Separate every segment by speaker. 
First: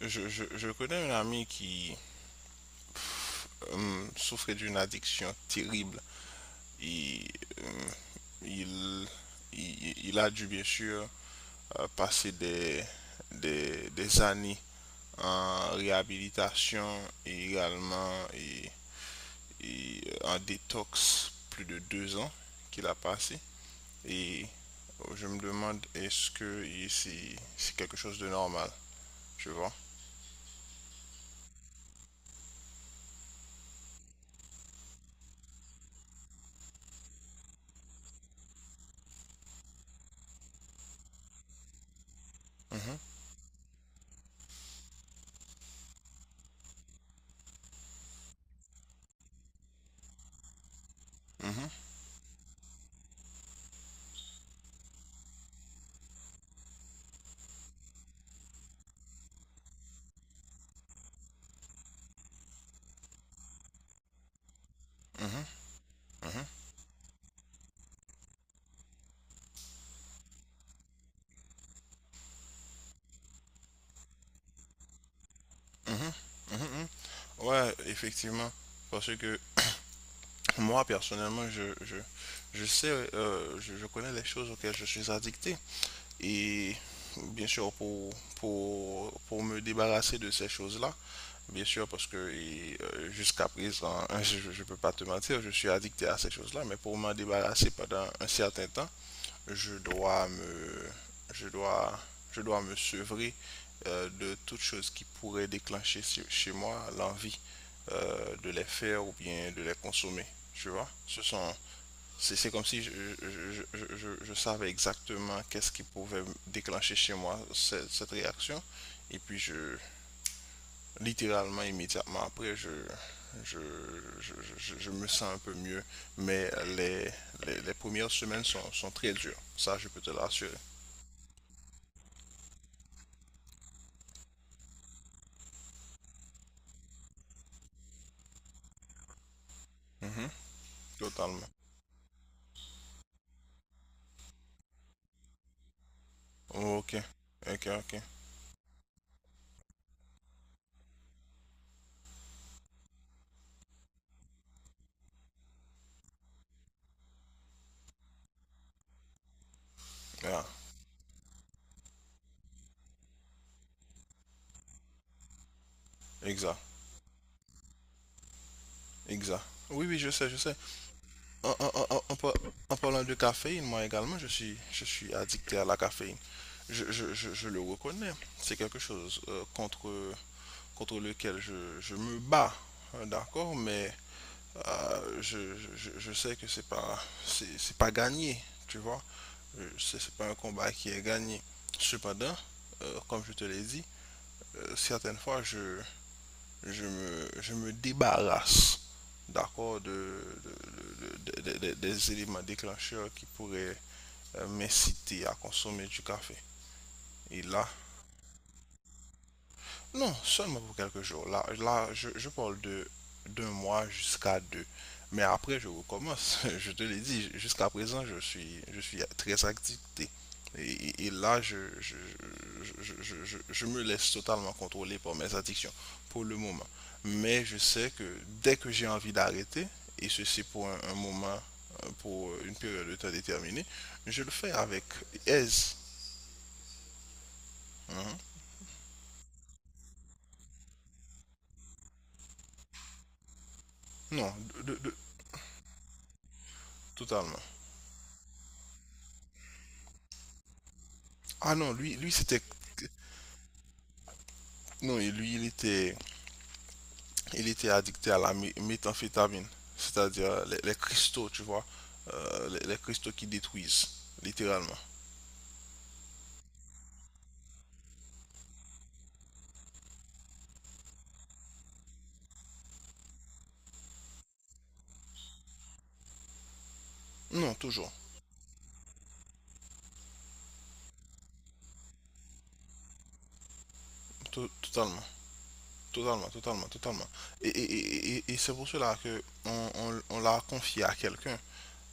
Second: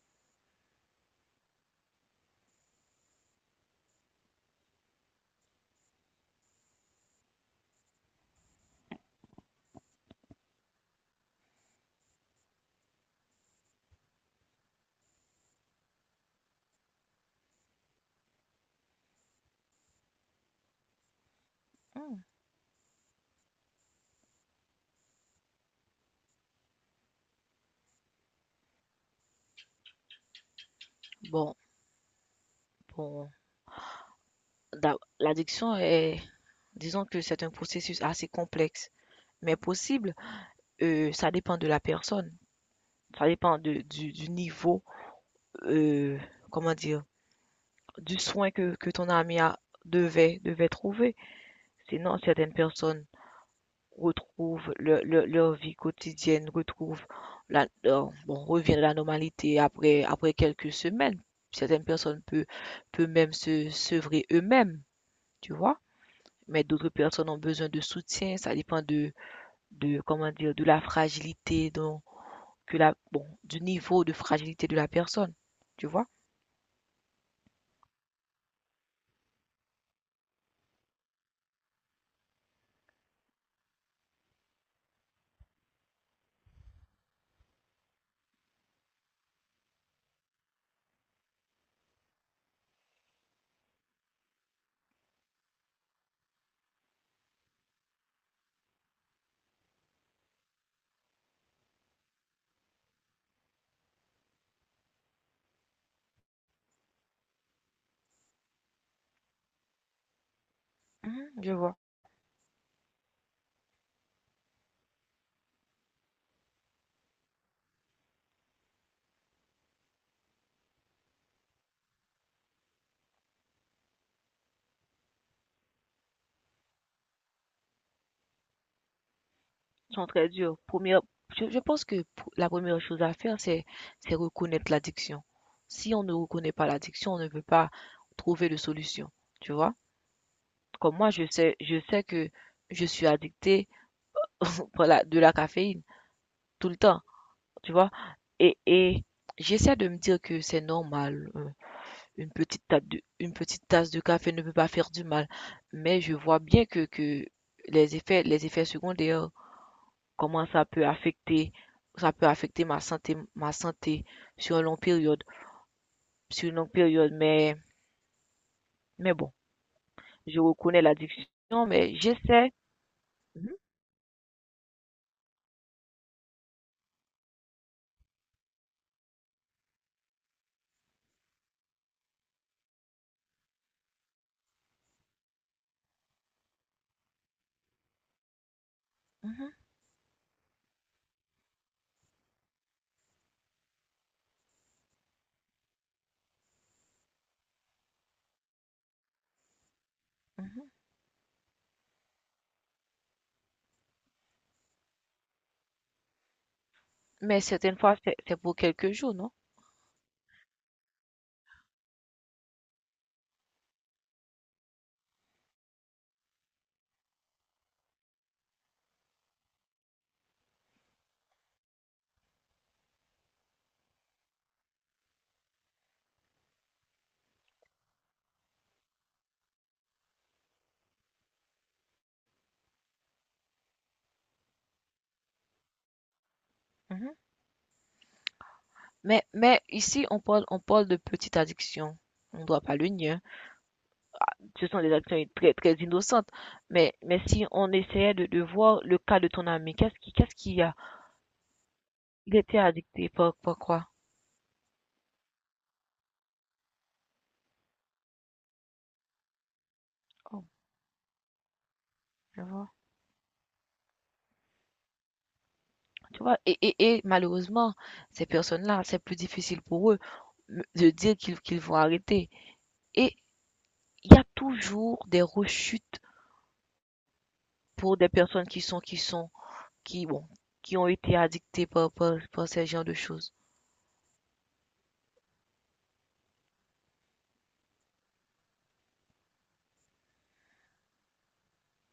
Speaker 1: Je connais un ami qui souffrait d'une addiction terrible. Et, euh, il, il a dû bien sûr passer des années en réhabilitation et également en détox, plus de
Speaker 2: Hmm.
Speaker 1: deux ans qu'il a passé. Et je me demande est-ce que c'est quelque chose de normal, tu vois?
Speaker 2: Bon, bon, l'addiction est, disons que c'est un processus assez complexe, mais possible. Ça dépend de la personne,
Speaker 1: Mhm,
Speaker 2: ça dépend du du niveau, euh, comment dire, du soin que ton ami a, devait trouver.
Speaker 1: mhm,
Speaker 2: Sinon, certaines personnes retrouvent leur vie quotidienne, retrouvent bon, reviennent à la normalité après quelques semaines. Certaines personnes peuvent, peuvent même se sevrer eux-mêmes,
Speaker 1: mhm,
Speaker 2: tu vois.
Speaker 1: mhm.
Speaker 2: Mais d'autres personnes ont besoin de soutien. Ça dépend de comment dire, de la fragilité, donc, que bon, du niveau de fragilité de la personne. Tu vois?
Speaker 1: Mhm, mhm, mhm. Ouais, effectivement. Parce que moi, personnellement, je sais, je connais les choses auxquelles je suis addicté. Et bien sûr, pour me débarrasser de ces choses-là, bien sûr, parce que jusqu'à présent, je ne peux pas te mentir, je suis addicté à ces choses-là, mais pour m'en débarrasser pendant un certain temps, je dois me, je dois, je dois me sevrer de toute chose qui pourrait déclencher chez moi l'envie de les faire ou bien de les consommer. Tu vois?
Speaker 2: Mhm, je vois.
Speaker 1: C'est comme si je savais exactement qu'est-ce qui pouvait déclencher chez moi cette réaction. Et puis littéralement, immédiatement après, je, je me sens un peu mieux. Mais les, les premières semaines sont très dures. Ça, je
Speaker 2: Ils
Speaker 1: peux
Speaker 2: sont
Speaker 1: te
Speaker 2: très
Speaker 1: l'assurer.
Speaker 2: durs. Première, je pense que pour- la première chose à faire, c'est reconnaître l'addiction. Si on ne reconnaît pas l'addiction, on ne peut pas trouver de solution. Tu vois?
Speaker 1: Mhm,
Speaker 2: Comme moi,
Speaker 1: totalement.
Speaker 2: je sais que je suis addictée par la- de la caféine tout le
Speaker 1: Ok,
Speaker 2: temps.
Speaker 1: ok,
Speaker 2: Tu vois?
Speaker 1: ok.
Speaker 2: Et j'essaie de me dire que c'est normal. Une petite tasse de une petite tasse de café ne peut pas faire du mal, mais je vois bien que les effets secondaires,
Speaker 1: Ah,
Speaker 2: comment ça peut affecter ma santé sur une longue période sur une
Speaker 1: exact,
Speaker 2: longue période, mais bon,
Speaker 1: exact. Oui, oui, je sais, je
Speaker 2: je
Speaker 1: sais.
Speaker 2: reconnais
Speaker 1: En,
Speaker 2: l'addiction,
Speaker 1: en- en-
Speaker 2: mais
Speaker 1: en- en par-
Speaker 2: j'essaie.
Speaker 1: en parlant de
Speaker 2: Mhm,
Speaker 1: caféine, moi également, je suis addicté à la caféine. Je le reconnais. C'est quelque chose contre lequel je me bats, hein, d'accord, mais je sais que c'est pas, c'est pas gagné, tu vois.
Speaker 2: mhm,
Speaker 1: C'est pas un combat qui est gagné. Cependant, comme je te l'ai dit, certaines fois, je me débarrasse d'accord de,
Speaker 2: mhm.
Speaker 1: de- de- de- de- des éléments déclencheurs qui pourraient m'inciter à consommer du café.
Speaker 2: Mais
Speaker 1: Et là,
Speaker 2: certaines fois, c'est pour quelques jours, non?
Speaker 1: non, seulement pour quelques jours. Là, là, je parle de d'un mois jusqu'à deux. Mais après, je recommence. Je te l'ai dit, jusqu'à présent, je suis très activité. Et là, je me laisse totalement contrôler par mes addictions pour le moment. Mais je sais que dès que j'ai envie d'arrêter, et ceci pour un moment, pour une période de temps déterminée, je le fais avec aise.
Speaker 2: Mhm.
Speaker 1: Mhm.
Speaker 2: Mais ici, on parle de petite addiction. On ne doit pas le nier.
Speaker 1: Non,
Speaker 2: Ce sont des actions très, très innocentes. Mais
Speaker 1: totalement.
Speaker 2: si on essayait de voir le cas de ton ami, qu'est-ce qu'il y a?
Speaker 1: Ah non, lui
Speaker 2: Il
Speaker 1: c'était...
Speaker 2: était addicté par, par quoi?
Speaker 1: Non, et lui, il était addicté à la méthamphétamine, c'est-à-dire
Speaker 2: Oh,
Speaker 1: les cristaux, tu vois,
Speaker 2: je vois.
Speaker 1: les cristaux qui détruisent, littéralement.
Speaker 2: Tu vois, et malheureusement, ces personnes-là, c'est plus difficile pour eux de dire qu'ils vont arrêter. Et il y a toujours des rechutes
Speaker 1: Non, toujours,
Speaker 2: pour des personnes qui, bon, qui ont été addictées par, par, par ces genres de choses.
Speaker 1: to- totalement, totalement, totalement. Et c'est pour cela que on l'a confié à quelqu'un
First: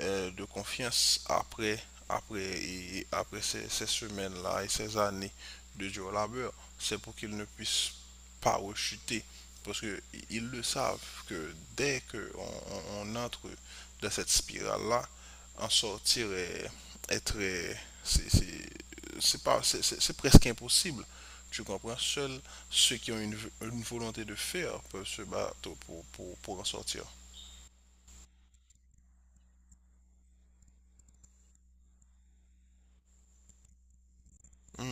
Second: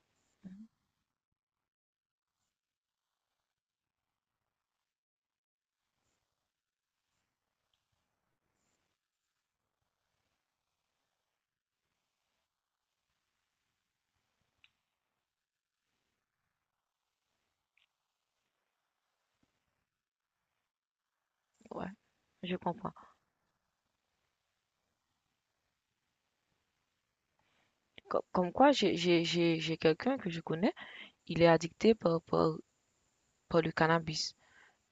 Speaker 1: de confiance, et après ces, ces semaines-là et ces années de dur labeur. C'est pour qu'ils ne puissent pas rechuter. Parce qu'ils le savent que dès qu'on entre dans cette spirale-là, en sortir est très. C'est- c'est- c'est pas- c'est- presque impossible. Tu
Speaker 2: Ouais,
Speaker 1: comprends? Seuls
Speaker 2: je comprends.
Speaker 1: ceux qui ont une volonté de faire peuvent se battre pour en sortir.
Speaker 2: Quoi, j'ai quelqu'un que je connais, il est addicté par, par le cannabis.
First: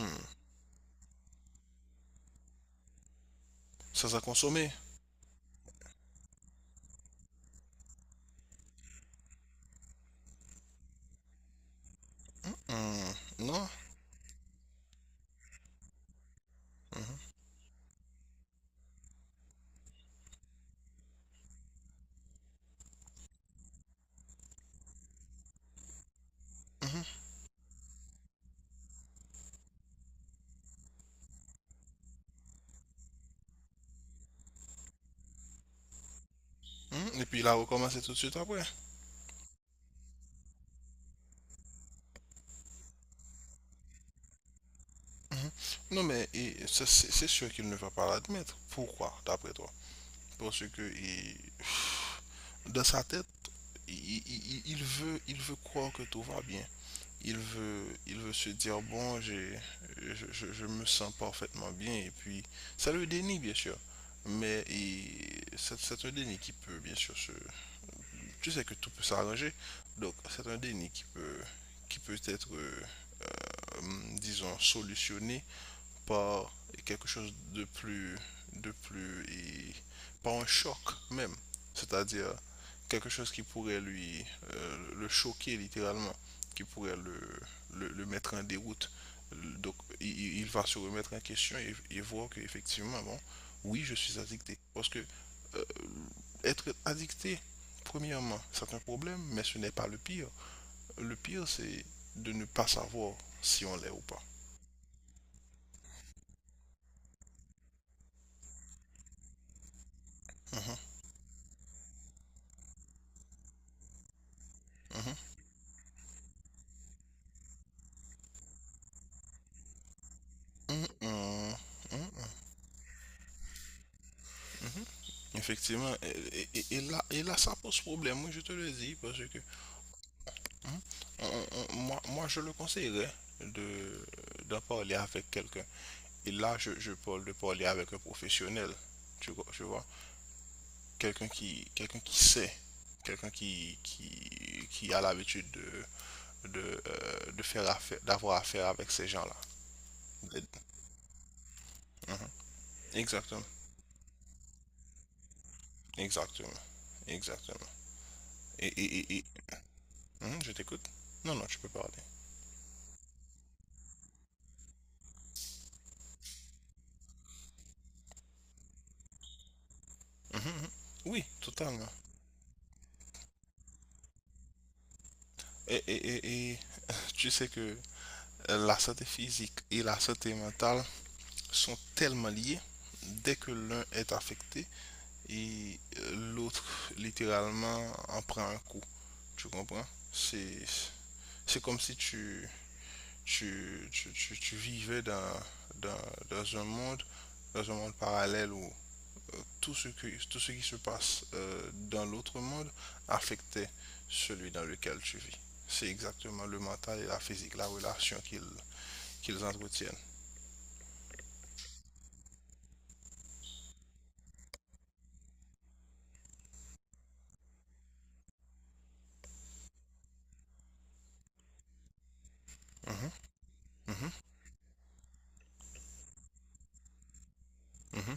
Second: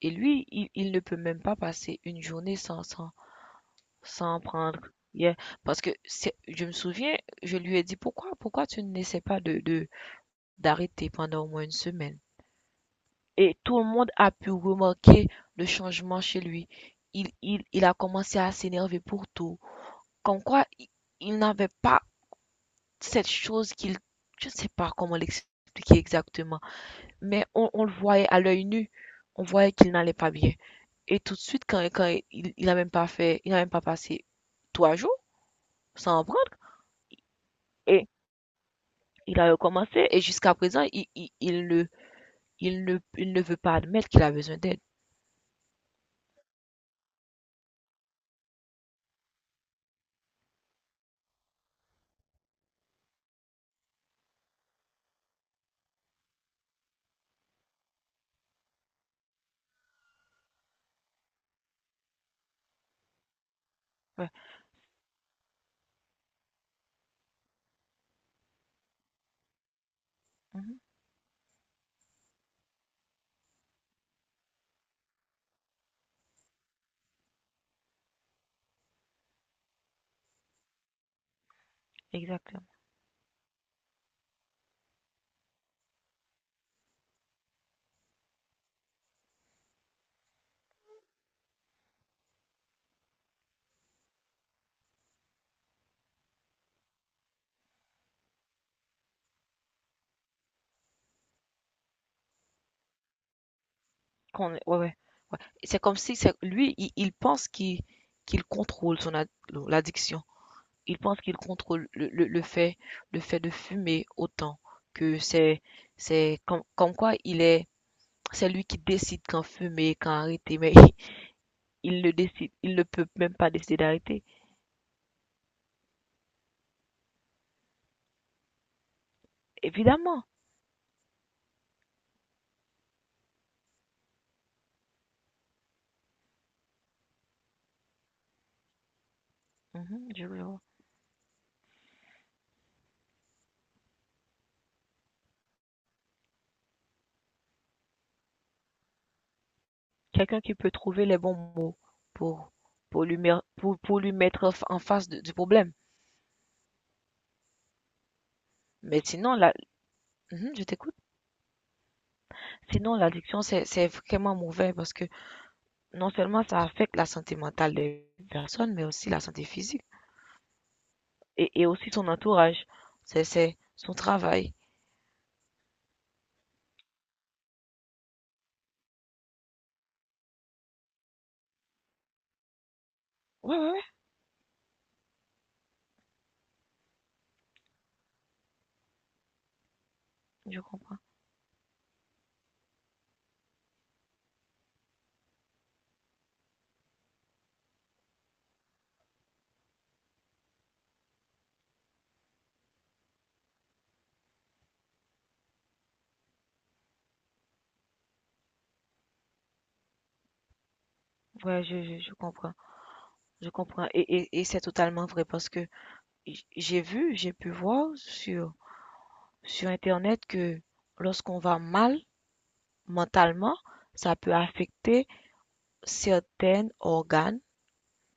Speaker 2: Et lui, il ne peut même pas passer une journée
Speaker 1: Sans à
Speaker 2: sans en
Speaker 1: consommer.
Speaker 2: prendre. Yeah. Parce que c'est- je me souviens, je lui ai dit pourquoi tu n'essaies pas d'arrêter pendant au moins une semaine.
Speaker 1: Hmm,
Speaker 2: Et
Speaker 1: non.
Speaker 2: tout le monde a pu remarquer le changement chez lui.
Speaker 1: Mhm,
Speaker 2: Il a commencé à s'énerver pour tout. Comme quoi, il n'avait pas cette chose qu'il, je ne sais pas comment l'expliquer exactement,
Speaker 1: mhm,
Speaker 2: mais on le voyait à l'œil nu, on voyait qu'il n'allait pas bien. Et tout de suite, quand il a même pas fait, il a même pas passé trois jours sans en prendre.
Speaker 1: mhm. Et puis il a recommencé
Speaker 2: Et
Speaker 1: tout de suite après.
Speaker 2: il a recommencé. Et jusqu'à présent, il ne veut pas admettre qu'il a besoin d'aide.
Speaker 1: Mhm. Non, mais c'est c'est sûr qu'il ne va pas l'admettre. Pourquoi, d'après toi? Parce que dans sa tête, il veut croire que tout va bien. Il veut se dire, bon, je me sens parfaitement bien. Et puis, ça le dénie, bien sûr.
Speaker 2: Ouais.
Speaker 1: Mais c'est un déni qui peut, bien sûr, se... Tu sais que tout peut s'arranger. Donc, c'est un
Speaker 2: Mhm.
Speaker 1: déni qui peut être... disons, solutionné par quelque chose de plus, et par un choc même. C'est-à-dire
Speaker 2: Exactement.
Speaker 1: quelque chose qui pourrait le choquer littéralement, qui pourrait le mettre en déroute. Donc, il va se remettre en question et voir qu'effectivement, bon, oui, je suis addicté. Parce que euh, être addicté, premièrement, c'est un problème, mais ce n'est pas le pire. Le pire, c'est de ne pas savoir si on l'est ou pas.
Speaker 2: Qu'on- ouais, ouais, ouais. C'est comme si c'est, lui, il pense qu'il, qu'il contrôle son ad- l'addiction.
Speaker 1: Mhm.
Speaker 2: Il pense qu'il contrôle le fait de fumer autant
Speaker 1: Mhm,
Speaker 2: que c'est, c'est comme, comme quoi il est, c'est lui qui décide quand fumer, quand arrêter, mais
Speaker 1: mhm, mhm,
Speaker 2: il le
Speaker 1: mhm.
Speaker 2: décide, il ne peut même pas décider d'arrêter.
Speaker 1: Mhm. Effectivement, et là, ça pose problème, moi je te le dis, parce que
Speaker 2: Évidemment.
Speaker 1: mhm, moi je le conseillerais de, d'en parler avec quelqu'un. Et là, je parle de parler avec un professionnel, tu vois.
Speaker 2: Mhm, je le vois.
Speaker 1: Quelqu'un qui, quelqu'un qui sait, quelqu'un qui a l'habitude d'avoir affaire avec ces gens-là.
Speaker 2: Quelqu'un qui peut trouver les bons mots
Speaker 1: Mhm.
Speaker 2: pour,
Speaker 1: Exactement,
Speaker 2: pour lui mettre en fa- en face de- du problème.
Speaker 1: exactement, exactement.
Speaker 2: Mais
Speaker 1: Et,
Speaker 2: sinon, la,
Speaker 1: mhm, je
Speaker 2: mhm, je
Speaker 1: t'écoute.
Speaker 2: t'écoute.
Speaker 1: Non, non, tu peux parler.
Speaker 2: Sinon, l'addiction, c'est vraiment mauvais parce que non seulement ça affecte la santé mentale des personnes, mais aussi la santé physique
Speaker 1: Mhm, mhm. Oui,
Speaker 2: et
Speaker 1: totalement.
Speaker 2: aussi son entourage. C'est son travail.
Speaker 1: Et tu sais que la santé physique et la santé mentale sont tellement liées. Dès que
Speaker 2: Ouais, ouais, ouais,
Speaker 1: l'un est affecté, l'autre, littéralement, en prend un coup. Tu comprends?
Speaker 2: je
Speaker 1: C'est,
Speaker 2: comprends.
Speaker 1: c'est comme si tu vivais dans, dans un monde, dans un monde parallèle où tout ce qui se passe dans l'autre monde affectait celui dans lequel tu vis. C'est exactement le mental et la physique, la relation qu'ils entretiennent.
Speaker 2: Ouais, je comprends. Je comprends. Et c'est totalement vrai parce que j- j'ai vu, j'ai pu voir sur Internet que lorsqu'on va mal
Speaker 1: Mhm,
Speaker 2: mentalement,
Speaker 1: mhm,
Speaker 2: ça peut affecter certains organes,
Speaker 1: mhm,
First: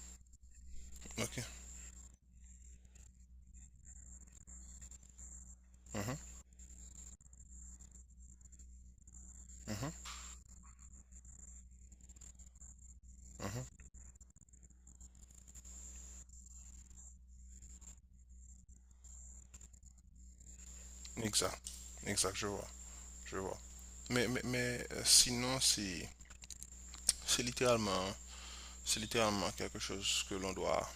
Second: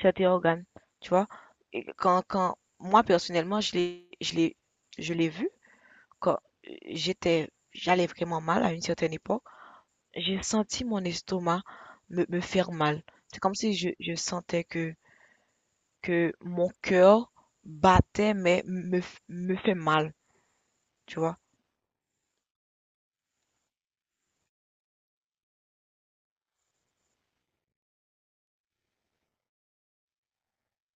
Speaker 2: certains organes, tu vois.
Speaker 1: ok.
Speaker 2: Et quand moi personnellement, je l'ai vu
Speaker 1: Mhm,
Speaker 2: quand j'étais, j'allais vraiment mal à une certaine époque,
Speaker 1: mhm,
Speaker 2: j'ai senti mon estomac me faire mal. C'est comme si
Speaker 1: mhm.
Speaker 2: je sentais que mon cœur battait, me fait mal, tu vois.
Speaker 1: Exact. Exact, je vois. Je vois. Mais, sinon, c'est littéralement, c'est littéralement quelque chose que l'on doit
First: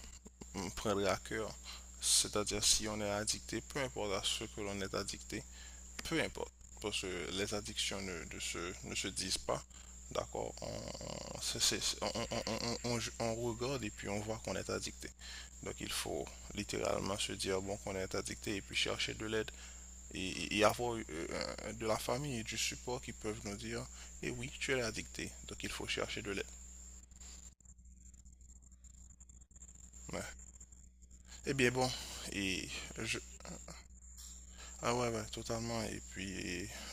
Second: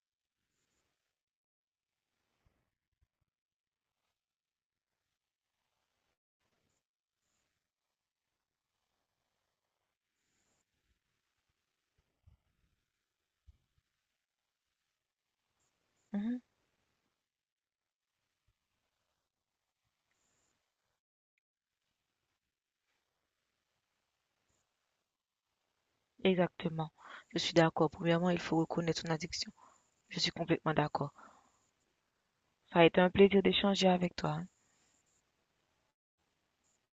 Speaker 1: prendre à cœur. C'est-à-dire, si on est addicté, peu importe à ce que l'on est addicté, peu importe, parce que les addictions ne se disent pas. D'accord, on regarde et puis on voit qu'on est addicté. Donc il faut
Speaker 2: Mhm.
Speaker 1: littéralement se dire bon qu'on est addicté et puis chercher de l'aide et avoir de la famille et du support qui peuvent nous dire eh oui tu es addicté donc il faut chercher de l'aide.
Speaker 2: Exactement. Je suis d'accord. Premièrement, il faut reconnaître son addiction. Je
Speaker 1: Ouais.
Speaker 2: suis complètement d'accord.
Speaker 1: Eh bien bon et
Speaker 2: Ça a été un
Speaker 1: je
Speaker 2: plaisir d'échanger avec toi.
Speaker 1: ah ouais, ouais totalement et puis et,